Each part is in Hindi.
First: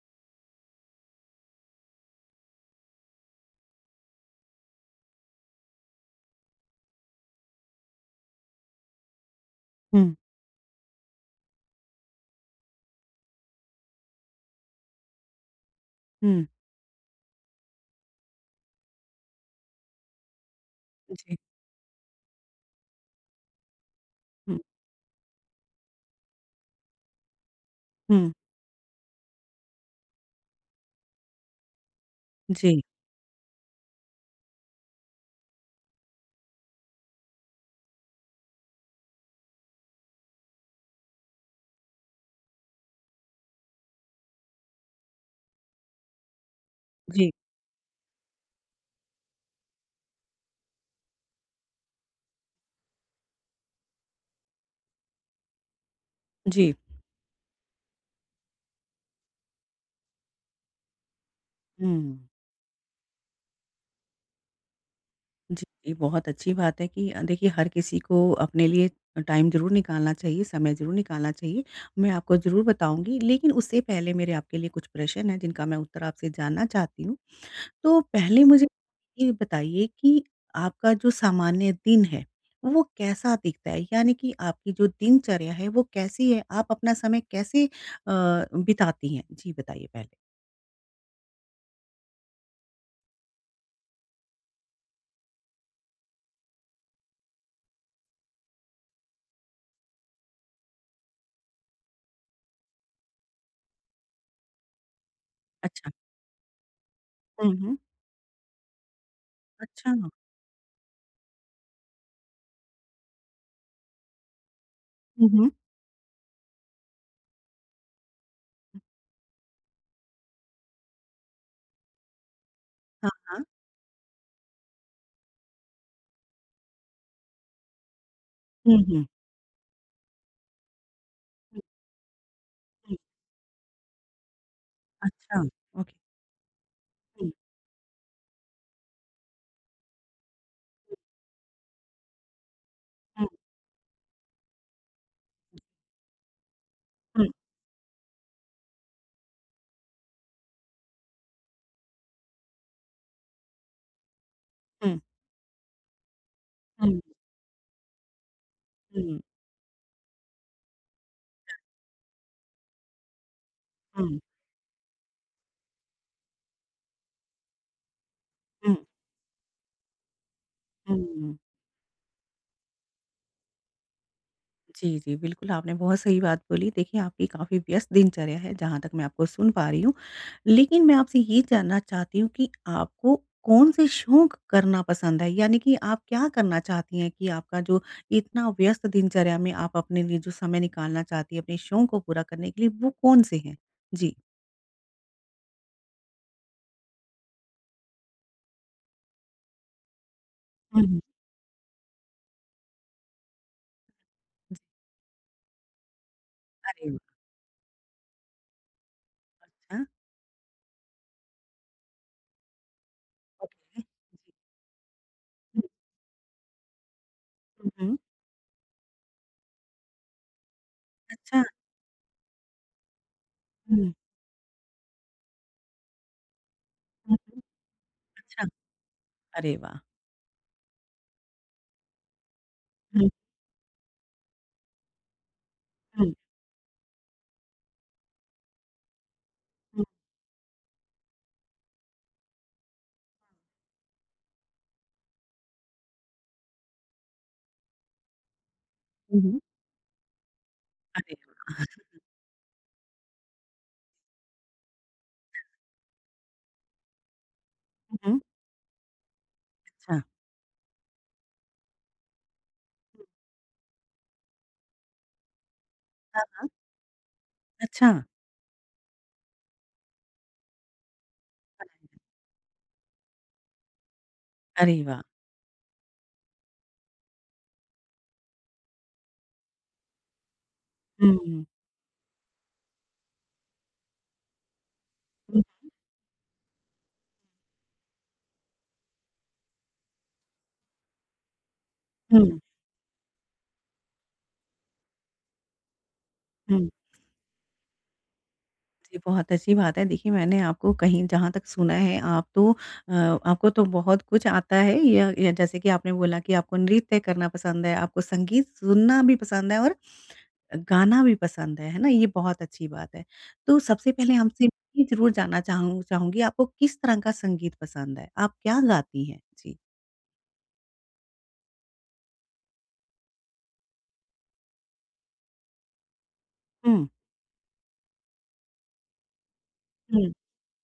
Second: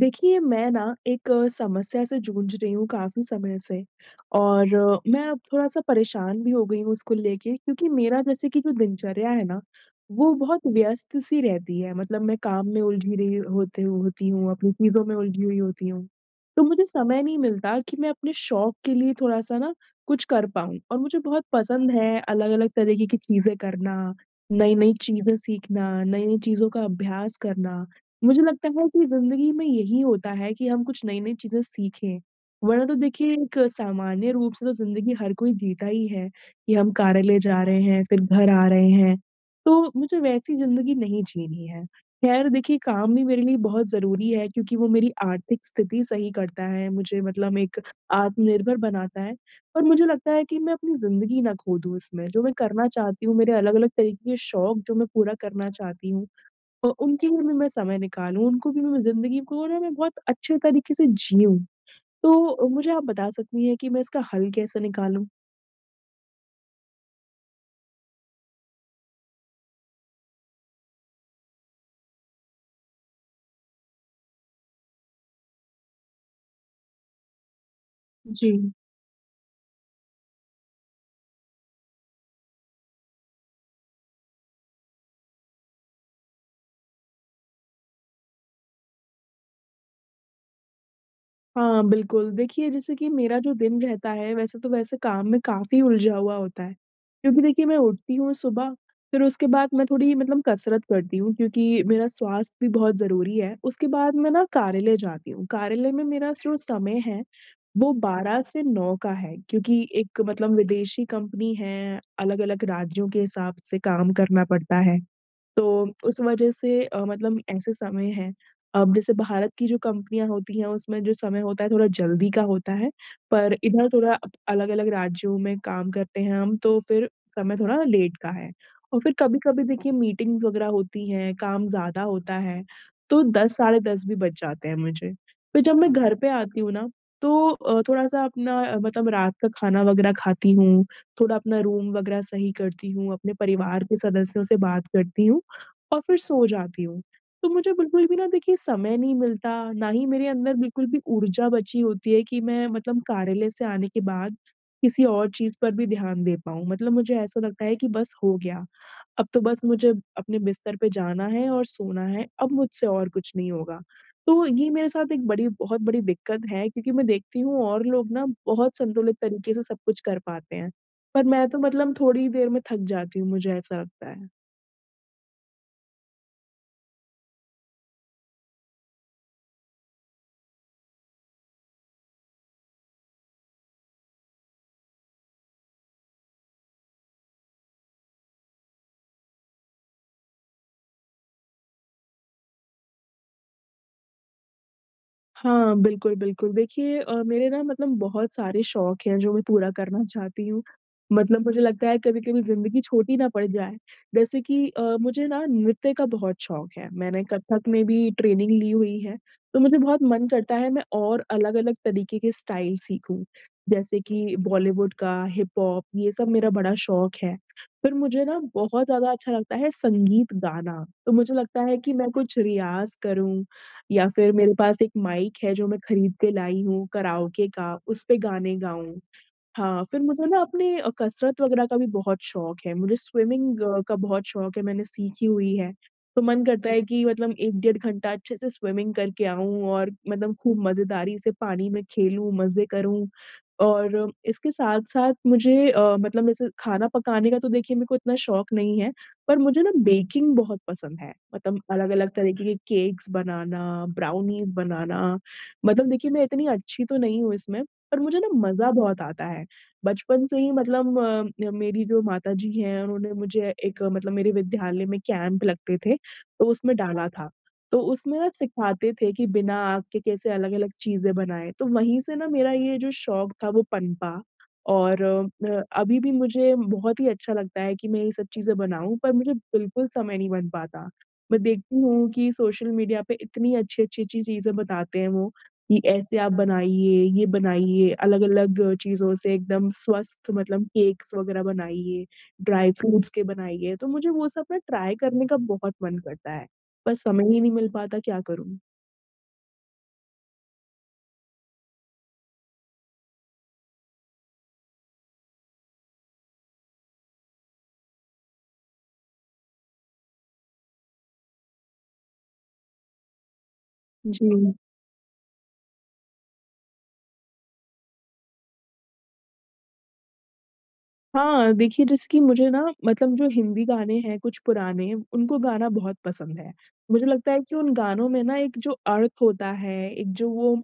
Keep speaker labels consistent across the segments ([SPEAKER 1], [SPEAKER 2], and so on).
[SPEAKER 1] देखिए, मैं ना एक समस्या से जूझ रही हूँ काफ़ी समय से और मैं अब थोड़ा-सा परेशान भी हो गई हूँ उसको लेके क्योंकि मेरा जैसे कि जो दिनचर्या है ना,
[SPEAKER 2] हुँ,
[SPEAKER 1] वो बहुत व्यस्त-सी रहती है। मतलब मैं काम में उलझी रही होते होती हूँ, अपनी चीज़ों में उलझी हुई होती हूँ।
[SPEAKER 2] हुँ,
[SPEAKER 1] तो मुझे समय नहीं मिलता कि मैं अपने शौक के लिए थोड़ा-सा ना कुछ कर पाऊँ और मुझे
[SPEAKER 2] जी,
[SPEAKER 1] बहुत पसंद है अलग-अलग तरीके की चीज़ें करना,
[SPEAKER 2] हुँ,
[SPEAKER 1] नई-नई चीज़ें सीखना, नई-नई चीज़ों का अभ्यास करना।
[SPEAKER 2] हुँ,
[SPEAKER 1] मुझे लगता है कि ज़िंदगी में यही होता है कि हम कुछ नई-नई चीज़ें सीखें,
[SPEAKER 2] जी,
[SPEAKER 1] वरना तो देखिए एक सामान्य रूप से तो ज़िंदगी हर कोई जीता ही है, कि हम कार्यालय जा रहे हैं, फिर घर आ रहे हैं। तो मुझे वैसी ज़िंदगी नहीं जीनी है। खैर देखिए काम भी मेरे लिए बहुत ज़रूरी है क्योंकि वो मेरी आर्थिक स्थिति सही करता है, मुझे
[SPEAKER 2] जी,
[SPEAKER 1] मतलब एक आत्मनिर्भर बनाता है। पर मुझे लगता है कि मैं अपनी ज़िंदगी ना खो दूँ इसमें, जो मैं करना चाहती हूँ, मेरे अलग-अलग तरीके के शौक जो मैं पूरा करना चाहती हूँ
[SPEAKER 2] जी,
[SPEAKER 1] उनके लिए भी मैं समय निकालूँ, उनको भी मैं ज़िंदगी को ना मैं बहुत अच्छे तरीके से जिऊँ।
[SPEAKER 2] हुँ,
[SPEAKER 1] तो मुझे आप बता सकती हैं कि मैं इसका हल कैसे निकालूँ?
[SPEAKER 2] जी, ये बहुत अच्छी बात है कि देखिए हर किसी को अपने लिए टाइम ज़रूर निकालना चाहिए, समय ज़रूर निकालना चाहिए। मैं आपको ज़रूर बताऊँगी, लेकिन उससे पहले मेरे आपके लिए कुछ प्रश्न हैं जिनका मैं उत्तर आपसे जानना चाहती हूँ। तो पहले मुझे
[SPEAKER 1] जी।
[SPEAKER 2] ये बताइए कि आपका जो सामान्य दिन है, वो कैसा दिखता है? यानी कि आपकी जो दिनचर्या है वो कैसी है? आप अपना समय कैसे बिताती हैं? जी, बताइए पहले।
[SPEAKER 1] हाँ, बिल्कुल। देखिए, जैसे कि मेरा जो दिन रहता है, वैसे काम में काफ़ी उलझा हुआ होता है। क्योंकि देखिए, मैं उठती हूँ सुबह, फिर उसके बाद मैं थोड़ी मतलब कसरत करती हूँ क्योंकि मेरा स्वास्थ्य भी बहुत ज़रूरी है। उसके बाद मैं ना कार्यालय जाती हूँ।
[SPEAKER 2] अच्छा।
[SPEAKER 1] कार्यालय में मेरा जो समय है
[SPEAKER 2] हुँ, हुँ।
[SPEAKER 1] वो 12 से 9 का है क्योंकि
[SPEAKER 2] अच्छा।
[SPEAKER 1] एक मतलब विदेशी कंपनी है, अलग-अलग राज्यों के हिसाब से काम करना पड़ता है।
[SPEAKER 2] हुँ, हुँ।
[SPEAKER 1] तो उस वजह से मतलब ऐसे समय हैं अब जैसे भारत की जो कंपनियाँ होती हैं उसमें जो समय होता है थोड़ा जल्दी का होता है,
[SPEAKER 2] हाँ, हाँ।
[SPEAKER 1] पर इधर थोड़ा अप अलग-अलग राज्यों में काम करते हैं हम तो फिर समय थोड़ा लेट का है।
[SPEAKER 2] हुँ,
[SPEAKER 1] और
[SPEAKER 2] हुँ।
[SPEAKER 1] फिर कभी-कभी देखिए मीटिंग्स वगैरह होती हैं,
[SPEAKER 2] हुँ,
[SPEAKER 1] काम ज़्यादा होता है,
[SPEAKER 2] हुँ।
[SPEAKER 1] तो 10 साढ़े 10 भी बज जाते हैं मुझे।
[SPEAKER 2] अच्छा।
[SPEAKER 1] फिर जब मैं
[SPEAKER 2] ओके।
[SPEAKER 1] घर पे आती हूँ ना
[SPEAKER 2] हुँ,
[SPEAKER 1] तो थोड़ा-सा अपना मतलब रात का खाना वगैरह खाती हूँ, थोड़ा अपना रूम वगैरह सही करती हूँ,
[SPEAKER 2] हुँ,
[SPEAKER 1] अपने परिवार के सदस्यों से बात करती हूँ और फिर सो जाती हूँ।
[SPEAKER 2] हुँ, हुँ,
[SPEAKER 1] तो मुझे बिल्कुल भी ना देखिए समय नहीं मिलता, ना ही मेरे अंदर बिल्कुल भी ऊर्जा बची होती है कि मैं मतलब कार्यालय से आने के बाद
[SPEAKER 2] हुँ,
[SPEAKER 1] किसी और चीज़ पर भी ध्यान दे पाऊँ। मतलब मुझे ऐसा लगता है कि बस हो गया,
[SPEAKER 2] हुँ,
[SPEAKER 1] अब तो बस मुझे अपने बिस्तर पे जाना है और सोना है, अब मुझसे और कुछ नहीं होगा।
[SPEAKER 2] हुँ,
[SPEAKER 1] तो ये मेरे साथ एक बड़ी बहुत बड़ी दिक्कत है क्योंकि मैं देखती हूँ और लोग ना
[SPEAKER 2] हुँ,
[SPEAKER 1] बहुत संतुलित तरीके से सब कुछ कर पाते हैं। पर
[SPEAKER 2] हुँ।
[SPEAKER 1] मैं तो मतलब थोड़ी ही देर में थक जाती हूँ, मुझे ऐसा लगता है।
[SPEAKER 2] जी, जी, बिल्कुल आपने बहुत सही बात बोली। देखिए, आपकी काफ़ी व्यस्त दिनचर्या है जहाँ तक मैं आपको सुन पा रही हूँ। लेकिन मैं आपसे ये जानना चाहती हूँ कि आपको कौन-से शौक करना पसंद है? यानी कि आप क्या करना चाहती हैं कि आपका जो इतना व्यस्त दिनचर्या में आप अपने लिए जो समय निकालना चाहती हैं अपने शौक को पूरा करने के लिए, वो कौन से हैं? जी।
[SPEAKER 1] हाँ, बिल्कुल, बिल्कुल। देखिए मेरे ना मतलब बहुत सारे शौक हैं जो मैं पूरा करना चाहती हूँ।
[SPEAKER 2] हुँ, हुँ।
[SPEAKER 1] मतलब मुझे लगता है कभी-कभी ज़िंदगी छोटी ना पड़ जाए। जैसे
[SPEAKER 2] जी,
[SPEAKER 1] कि मुझे ना नृत्य का बहुत शौक है।
[SPEAKER 2] अरे वाह!
[SPEAKER 1] मैंने कथक में भी ट्रेनिंग ली हुई है, तो
[SPEAKER 2] अच्छा,
[SPEAKER 1] मुझे बहुत मन करता है मैं और अलग-अलग तरीके के स्टाइल सीखूँ।
[SPEAKER 2] ओके। जी।
[SPEAKER 1] जैसे कि बॉलीवुड का,
[SPEAKER 2] हुँ,
[SPEAKER 1] हिप-हॉप ये सब मेरा बड़ा शौक है।
[SPEAKER 2] हुँ,
[SPEAKER 1] फिर
[SPEAKER 2] हुँ।
[SPEAKER 1] मुझे ना बहुत ज़्यादा अच्छा लगता है संगीत गाना। तो मुझे
[SPEAKER 2] अच्छा।
[SPEAKER 1] लगता है कि मैं कुछ रियाज़ करूँ
[SPEAKER 2] हुँ,
[SPEAKER 1] या फिर मेरे पास एक माइक है जो मैं खरीद के लाई हूँ
[SPEAKER 2] हुँ, हुँ।
[SPEAKER 1] कराओके का, उस पे
[SPEAKER 2] अच्छा,
[SPEAKER 1] गाने गाऊँ।
[SPEAKER 2] अरे वाह!
[SPEAKER 1] हाँ, फिर मुझे ना अपने कसरत वगैरह का भी बहुत शौक है, मुझे
[SPEAKER 2] हुँ,
[SPEAKER 1] स्विमिंग का बहुत शौक है, मैंने सीखी हुई है।
[SPEAKER 2] हुँ,
[SPEAKER 1] तो मन करता है कि मतलब 1 डेढ़ घंटा अच्छे से स्विमिंग करके आऊँ
[SPEAKER 2] हुँ,
[SPEAKER 1] और मतलब खूब मज़ेदारी से पानी में खेलूँ, मज़े करूँ। और इसके साथ-साथ मुझे मतलब जैसे खाना पकाने का तो देखिए मेरे को इतना शौक नहीं है,
[SPEAKER 2] हुँ,
[SPEAKER 1] पर
[SPEAKER 2] हुँ।
[SPEAKER 1] मुझे ना बेकिंग बहुत पसंद है।
[SPEAKER 2] अरे
[SPEAKER 1] मतलब
[SPEAKER 2] वाह!
[SPEAKER 1] अलग-अलग तरीके के केक्स बनाना, ब्राउनीज़ बनाना, मतलब देखिए मैं इतनी अच्छी तो नहीं हूँ इसमें,
[SPEAKER 2] हुँ,
[SPEAKER 1] पर मुझे
[SPEAKER 2] हुँ।
[SPEAKER 1] ना मज़ा बहुत आता है।
[SPEAKER 2] अच्छा,
[SPEAKER 1] बचपन से ही मतलब मेरी जो माताजी हैं उन्होंने मुझे एक मतलब मेरे विद्यालय में कैंप लगते थे, तो उसमें डाला था। तो
[SPEAKER 2] अच्छा,
[SPEAKER 1] उसमें ना सिखाते थे कि बिना आग के कैसे अलग-अलग चीज़ें बनाएँ, तो वहीं से ना मेरा ये जो शौक था वो पनपा
[SPEAKER 2] अरे वाह!
[SPEAKER 1] और अभी भी मुझे बहुत ही अच्छा लगता है कि मैं ये सब चीज़ें बनाऊँ पर मुझे बिल्कुल समय नहीं बन पाता।
[SPEAKER 2] हुँ,
[SPEAKER 1] मैं
[SPEAKER 2] हुँ,
[SPEAKER 1] देखती हूँ कि सोशल मीडिया पे इतनी अच्छी-अच्छी-अच्छी चीज़ें बताते हैं वो कि ऐसे आप बनाइए, ये बनाइए, अलग-अलग चीज़ों से एकदम स्वस्थ मतलब केक्स वग़ैरह बनाइए,
[SPEAKER 2] हुँ,
[SPEAKER 1] ड्राई फ्रूट्स के बनाइए, तो मुझे वो सब ना ट्राई करने का बहुत मन करता है,
[SPEAKER 2] हुँ।
[SPEAKER 1] पर समय ही नहीं मिल पाता, क्या करूँ?
[SPEAKER 2] जी, बहुत अच्छी बात है। देखिए, मैंने आपको कहीं जहाँ तक सुना है, आप तो आपको तो बहुत कुछ आता है। या जैसे कि आपने बोला कि आपको नृत्य करना पसंद है, आपको संगीत सुनना भी पसंद है और गाना भी पसंद है ना? ये बहुत अच्छी बात है। तो सबसे पहले
[SPEAKER 1] जी।
[SPEAKER 2] हमसे ये ज़रूर जानना चाहूँगी आपको किस तरह का संगीत पसंद है? आप क्या गाती हैं? जी।
[SPEAKER 1] हाँ, देखिए जैसे कि मुझे ना मतलब जो हिंदी गाने हैं कुछ पुराने, उनको गाना बहुत पसंद है।
[SPEAKER 2] हुँ,
[SPEAKER 1] मुझे लगता है कि उन गानों में ना एक जो अर्थ होता है,
[SPEAKER 2] हुँ,
[SPEAKER 1] एक जो वो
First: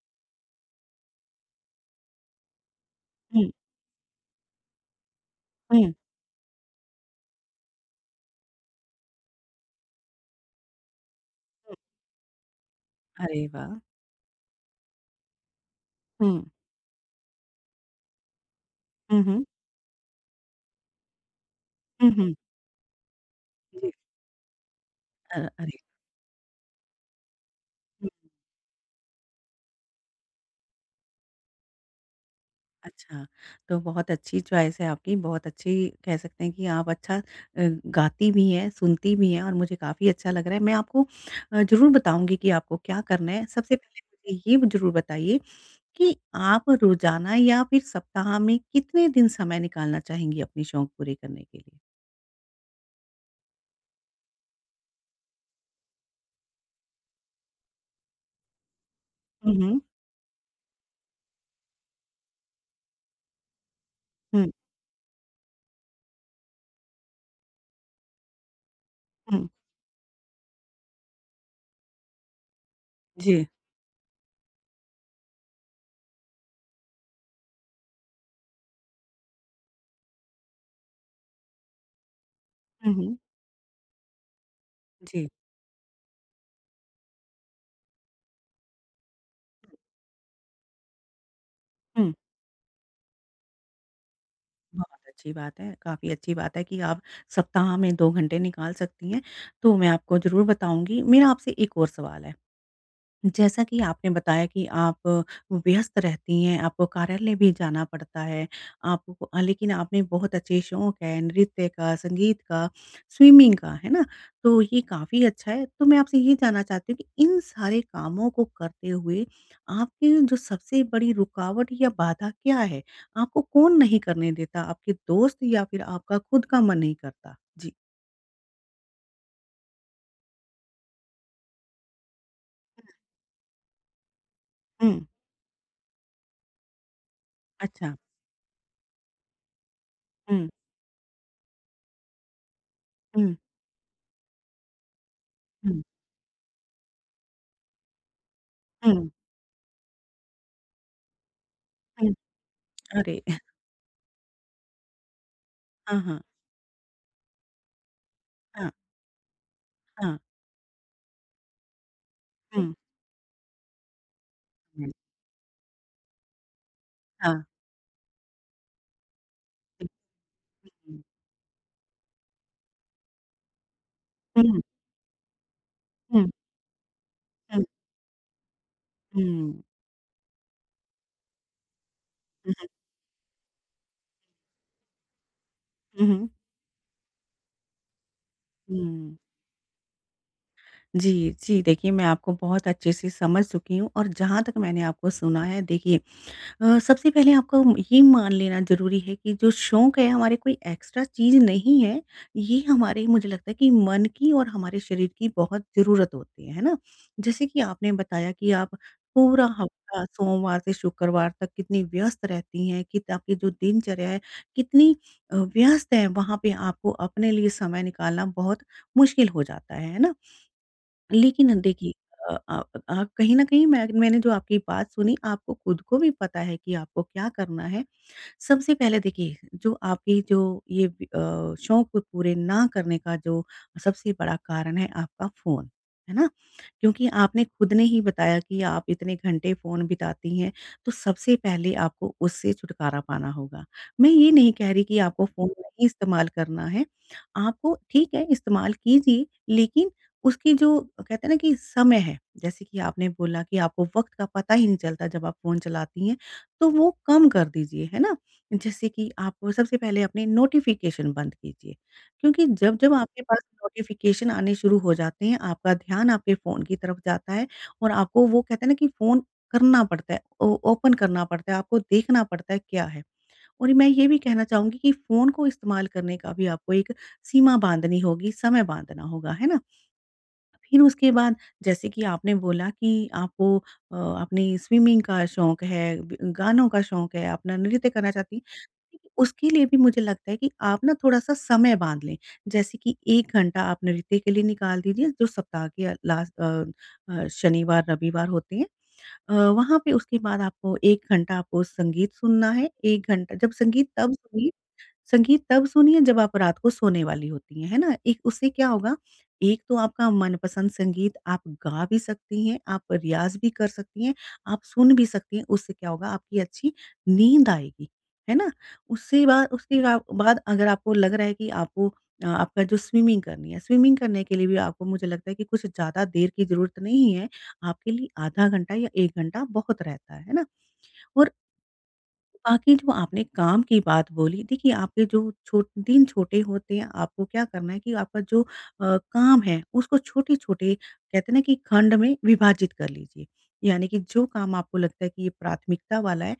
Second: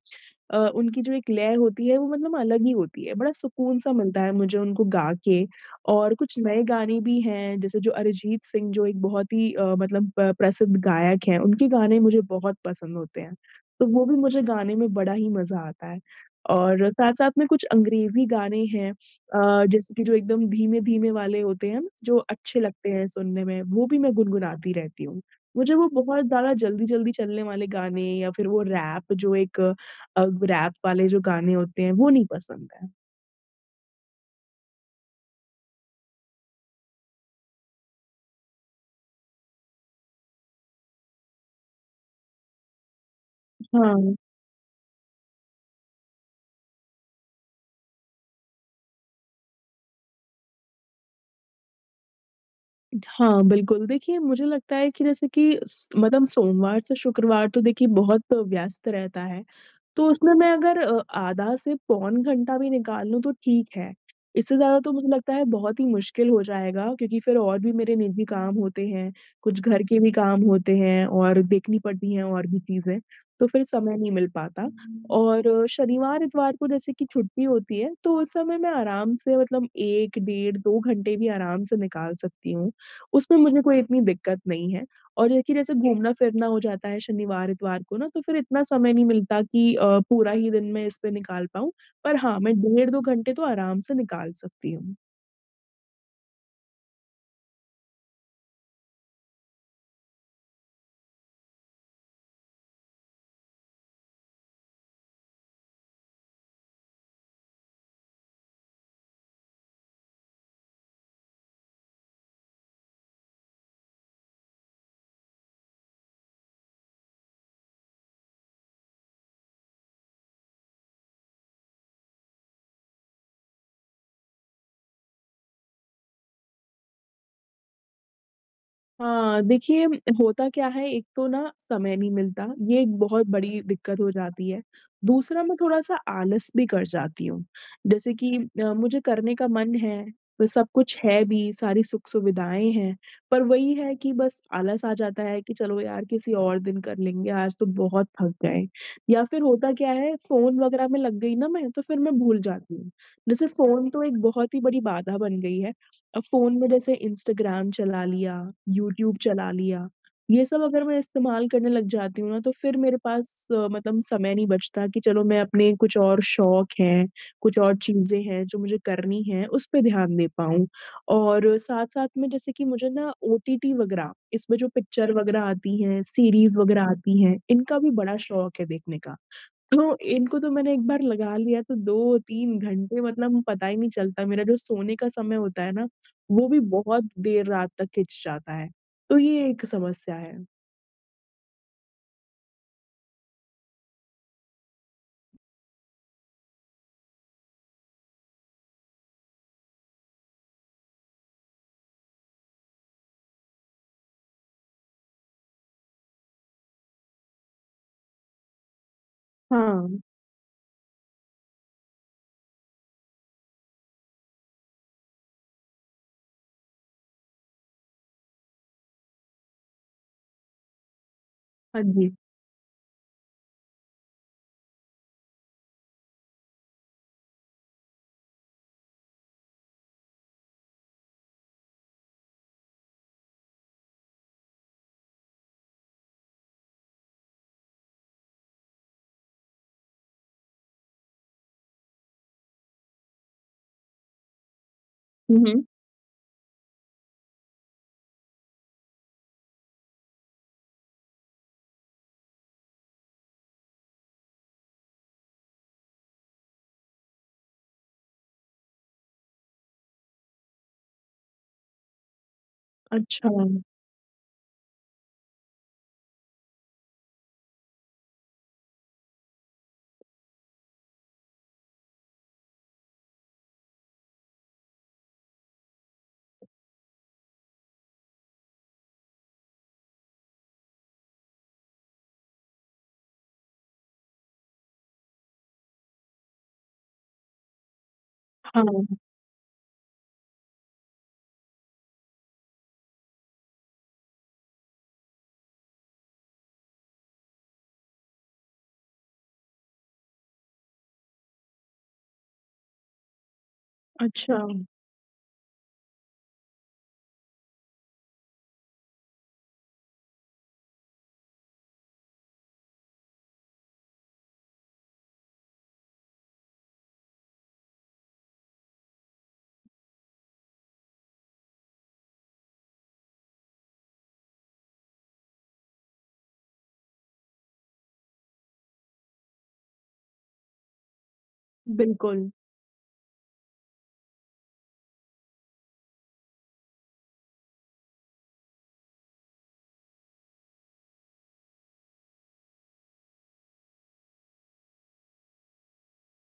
[SPEAKER 1] उनकी जो एक लय होती है वो मतलब अलग ही होती है। बड़ा
[SPEAKER 2] हुँ,
[SPEAKER 1] सुकून-सा मिलता है मुझे उनको गा के
[SPEAKER 2] हुँ।
[SPEAKER 1] और कुछ नए गाने भी हैं जैसे जो अरिजीत सिंह जो एक बहुत ही मतलब प प्रसिद्ध गायक हैं, उनके गाने मुझे बहुत पसंद होते हैं।
[SPEAKER 2] अरे वाह!
[SPEAKER 1] तो वो भी मुझे गाने में बड़ा ही मज़ा आता है
[SPEAKER 2] हुँ,
[SPEAKER 1] और साथ-साथ में कुछ अंग्रेज़ी गाने हैं
[SPEAKER 2] हुँ, हुँ,
[SPEAKER 1] जैसे कि जो एकदम धीमे-धीमे वाले होते हैं ना,
[SPEAKER 2] हुँ,
[SPEAKER 1] जो
[SPEAKER 2] हुँ।
[SPEAKER 1] अच्छे लगते हैं सुनने में, वो
[SPEAKER 2] जी।
[SPEAKER 1] भी मैं गुनगुनाती रहती हूँ। मुझे
[SPEAKER 2] अरे!
[SPEAKER 1] वो बहुत ज़्यादा जल्दी-जल्दी चलने वाले गाने
[SPEAKER 2] हुँ,
[SPEAKER 1] या फिर वो रैप रैप वाले जो गाने होते हैं, वो नहीं पसंद है।
[SPEAKER 2] अच्छा। तो बहुत अच्छी चॉइस है आपकी, बहुत अच्छी कह सकते हैं कि आप अच्छा गाती भी हैं, सुनती भी हैं और मुझे काफ़ी अच्छा लग रहा है। मैं आपको ज़रूर बताऊँगी कि आपको क्या करना है। सबसे पहले
[SPEAKER 1] हाँ।
[SPEAKER 2] मुझे ये ज़रूर बताइए कि आप रोज़ाना या फिर सप्ताह में कितने दिन समय निकालना चाहेंगी अपने शौक पूरे करने के लिए?
[SPEAKER 1] हाँ, बिल्कुल। देखिए, मुझे लगता है कि जैसे कि स मतलब सोमवार से शुक्रवार तो देखिए बहुत व्यस्त रहता है,
[SPEAKER 2] हुँ, हुँ।
[SPEAKER 1] तो उसमें मैं अगर आधा से पौन घंटा भी निकाल लूँ तो ठीक है।
[SPEAKER 2] हुँ,
[SPEAKER 1] इससे ज़्यादा तो मुझे लगता है बहुत ही मुश्किल हो जाएगा क्योंकि फिर और भी मेरे निजी काम होते हैं,
[SPEAKER 2] हुँ।
[SPEAKER 1] कुछ घर के भी काम होते हैं और देखनी पड़ती हैं और भी चीज़ें,
[SPEAKER 2] जी।
[SPEAKER 1] तो फिर समय नहीं मिल पाता। और शनिवार, इतवार को जैसे कि छुट्टी होती है, तो उस समय मैं आराम से मतलब 1 डेढ़ 2 घंटे भी आराम से निकाल सकती हूँ।
[SPEAKER 2] हुँ, हुँ।
[SPEAKER 1] उसमें मुझे कोई इतनी दिक्कत नहीं है
[SPEAKER 2] जी।
[SPEAKER 1] और देखिए जैसे जी। घूमना-फिरना हो जाता है शनिवार, इतवार को ना तो फिर इतना समय नहीं मिलता कि पूरा ही दिन मैं इस पे निकाल पाऊँ।
[SPEAKER 2] हुँ।
[SPEAKER 1] पर हाँ, मैं डेढ़ 2 घंटे तो आराम से निकाल सकती हूँ।
[SPEAKER 2] बहुत अच्छी बात है, काफ़ी अच्छी बात है कि आप सप्ताह में 2 घंटे निकाल सकती हैं, तो मैं आपको ज़रूर बताऊँगी। मेरा आपसे एक और सवाल है। जैसा कि आपने बताया कि आप व्यस्त रहती हैं, आपको कार्यालय भी जाना पड़ता है, आपको लेकिन आपने बहुत अच्छे शौक है नृत्य का, संगीत का, स्विमिंग का, है ना? तो ये काफ़ी अच्छा है। तो मैं आपसे ये जानना चाहती हूँ कि इन सारे कामों को करते हुए आपकी जो सबसे बड़ी रुकावट या बाधा क्या है? आपको कौन नहीं करने देता? आपके दोस्त या फिर आपका खुद का मन नहीं करता? जी।
[SPEAKER 1] हाँ, देखिए होता क्या है एक तो ना समय नहीं मिलता, ये एक बहुत बड़ी दिक्कत हो जाती है।
[SPEAKER 2] हुँ,
[SPEAKER 1] दूसरा मैं थोड़ा-सा आलस भी कर जाती हूँ।
[SPEAKER 2] अच्छा।
[SPEAKER 1] जैसे कि मुझे करने का मन है, तो
[SPEAKER 2] हुँ,
[SPEAKER 1] सब कुछ है भी, सारी सुख-सुविधाएँ हैं,
[SPEAKER 2] हुँ,
[SPEAKER 1] पर वही है कि बस आलस आ जाता है कि चलो
[SPEAKER 2] हुँ,
[SPEAKER 1] यार किसी और दिन कर लेंगे, आज तो बहुत थक गए।
[SPEAKER 2] हुँ,
[SPEAKER 1] या फिर होता क्या है फ़ोन वगैरह में लग गई ना मैं, तो फिर
[SPEAKER 2] हुँ।
[SPEAKER 1] मैं भूल जाती हूँ।
[SPEAKER 2] अरे!
[SPEAKER 1] जैसे फ़ोन तो एक बहुत ही बड़ी बाधा बन गई है।
[SPEAKER 2] हाँ, हाँ।
[SPEAKER 1] अब फ़ोन में जैसे इंस्टाग्राम चला लिया, यूट्यूब चला लिया,
[SPEAKER 2] Hã,
[SPEAKER 1] ये सब अगर मैं इस्तेमाल करने लग जाती हूँ ना तो
[SPEAKER 2] Hum.
[SPEAKER 1] फिर मेरे पास मतलब समय नहीं
[SPEAKER 2] hum,
[SPEAKER 1] बचता
[SPEAKER 2] hum,
[SPEAKER 1] कि चलो मैं अपने कुछ और शौक हैं,
[SPEAKER 2] hã,
[SPEAKER 1] कुछ और चीज़ें हैं जो मुझे करनी हैं, उस पे
[SPEAKER 2] बिल्कुल।
[SPEAKER 1] ध्यान दे पाऊँ। और साथ-साथ में जैसे कि मुझे ना ओटीटी वगैरह
[SPEAKER 2] हुँ,
[SPEAKER 1] इसमें
[SPEAKER 2] हुँ,
[SPEAKER 1] जो पिक्चर वगैरह आती हैं,
[SPEAKER 2] हुँ,
[SPEAKER 1] सीरीज़ वगैरह आती हैं,
[SPEAKER 2] हुँ।
[SPEAKER 1] इनका भी बड़ा शौक है देखने का। तो इनको तो मैंने एक बार लगा लिया तो 2-3 घंटे मतलब पता ही नहीं चलता मेरा जो सोने का समय होता है ना,
[SPEAKER 2] हुँ, हुँ,
[SPEAKER 1] वो भी बहुत देर रात तक खिंच जाता है।
[SPEAKER 2] हुँ।
[SPEAKER 1] तो ये एक समस्या है।
[SPEAKER 2] जी, जी, देखिए मैं आपको बहुत अच्छे से समझ चुकी हूँ और जहाँ तक मैंने आपको सुना है देखिए सबसे पहले आपको ये मान लेना ज़रूरी है कि जो शौक है हमारे कोई एक्स्ट्रा चीज़ नहीं है। ये हमारे मुझे लगता है कि मन की और हमारे शरीर की बहुत ज़रूरत होती है ना? जैसे कि आपने बताया कि आप पूरा
[SPEAKER 1] हाँ,
[SPEAKER 2] हफ़्ता सोमवार से शुक्रवार तक कितनी व्यस्त रहती हैं, कित आपकी जो दिनचर्या है कितनी व्यस्त है, वहाँ पे आपको अपने लिए समय निकालना बहुत मुश्किल हो जाता है ना? लेकिन
[SPEAKER 1] हाँ
[SPEAKER 2] देखिए
[SPEAKER 1] जी।
[SPEAKER 2] अ अ कहीं न कहीं मैंने जो आपकी बात सुनी, आपको खुद को भी पता है कि आपको क्या करना है। सबसे पहले देखिए, जो ये शौक को पूरे ना करने का जो सबसे बड़ा कारण है आपका फ़ोन, है ना? क्योंकि आपने खुद ने ही बताया कि आप इतने घंटे फ़ोन बिताती हैं, तो सबसे पहले आपको उससे छुटकारा पाना होगा। मैं ये नहीं कह रही कि आपको
[SPEAKER 1] हुँ,
[SPEAKER 2] फ़ोन
[SPEAKER 1] हुँ।
[SPEAKER 2] नहीं इस्तेमाल करना है, आपको ठीक है इस्तेमाल कीजिए, लेकिन उसकी जो कहते हैं ना कि समय है, जैसे कि आपने बोला कि आपको वक़्त का पता ही नहीं चलता जब आप फ़ोन चलाती हैं, तो वो कम कर दीजिए, है ना? जैसे कि आप सबसे पहले अपने नोटिफ़िकेशन बंद कीजिए, क्योंकि जब-जब आपके
[SPEAKER 1] अच्छा,
[SPEAKER 2] पास नोटिफ़िकेशन आने शुरू हो जाते हैं, आपका ध्यान आपके फ़ोन की तरफ जाता है और आपको वो कहते हैं ना कि फ़ोन करना पड़ता है, ओ ओपन करना पड़ता है, आपको देखना पड़ता है क्या है। और मैं ये भी कहना चाहूँगी कि फ़ोन को इस्तेमाल करने का भी आपको एक सीमा बाँधनी होगी, समय बाँधना होगा, है ना? फिर उसके बाद जैसे कि आपने बोला कि आपको अपनी स्विमिंग का शौक है, ब गानों का शौक है, अपना नृत्य करना चाहती
[SPEAKER 1] हाँ,
[SPEAKER 2] उसके लिए भी मुझे लगता है कि आप ना थोड़ा-सा समय बाँध लें। जैसे कि 1 घंटा आप नृत्य के लिए निकाल दीजिए जो सप्ताह के लास्ट शनिवार, रविवार होते हैं। वहाँ पे उसके बाद आपको 1 घंटा आपको संगीत सुनना है, 1 घंटा जब
[SPEAKER 1] अच्छा,
[SPEAKER 2] संगीत तब सुनिए जब आप रात को सोने वाली होती हैं, है ना? एक उससे क्या होगा, एक तो आपका मनपसंद संगीत आप गा भी सकती हैं, आप रियाज़ भी कर सकती हैं, आप सुन भी सकती हैं। उससे क्या होगा आपकी अच्छी नींद आएगी, है ना? उससे बाद उसके बा बाद अगर आपको लग रहा है कि आपको आपका जो स्विमिंग करनी है, स्विमिंग करने के लिए भी आपको मुझे लगता है कि कुछ ज़्यादा देर की ज़रूरत नहीं है। आपके लिए आधा घंटा या 1 घंटा बहुत रहता है ना? और
[SPEAKER 1] बिल्कुल।
[SPEAKER 2] बाकी जो आपने काम की बात बोली, देखिए आपके जो छो दिन छोटे होते हैं, आपको क्या करना है कि आपका जो काम है, उसको छोटे-छोटे कहते हैं ना कि खंड में विभाजित कर लीजिए। यानी कि जो काम आपको लगता है कि ये प्राथमिकता वाला है,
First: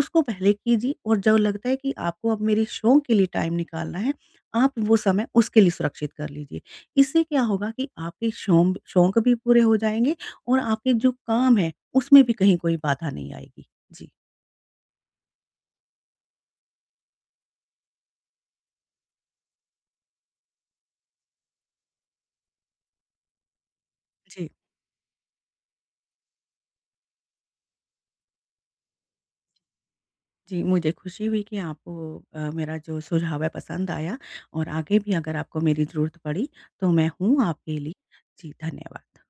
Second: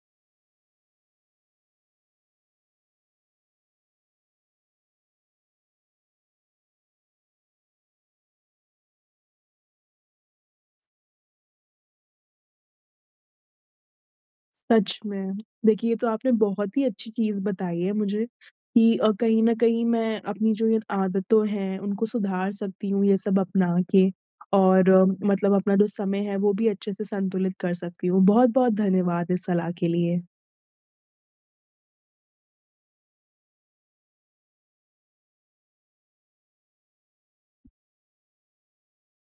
[SPEAKER 2] उसको पहले कीजिए और जो लगता है कि आपको अब मेरे शौक के लिए टाइम निकालना है, आप वो समय उसके लिए सुरक्षित कर लीजिए। इससे क्या होगा कि आपके शौम शौक भी पूरे हो जाएँगे और आपके जो काम है, उसमें भी कहीं कोई बाधा नहीं आएगी। जी।
[SPEAKER 1] सच में। देखिए, ये तो आपने बहुत ही अच्छी चीज़ बताई है मुझे कि कहीं न कहीं मैं अपनी जो ये आदतों हैं, उनको सुधार सकती हूँ ये सब अपना के
[SPEAKER 2] जी।
[SPEAKER 1] और मतलब अपना जो समय है, वो भी अच्छे से संतुलित कर सकती हूँ। बहुत-बहुत धन्यवाद इस सलाह के लिए।
[SPEAKER 2] जी, मुझे खुशी हुई कि आपको मेरा जो सुझाव है पसंद आया और आगे भी अगर आपको मेरी ज़रूरत पड़ी तो मैं हूँ आपके लिए। जी, धन्यवाद।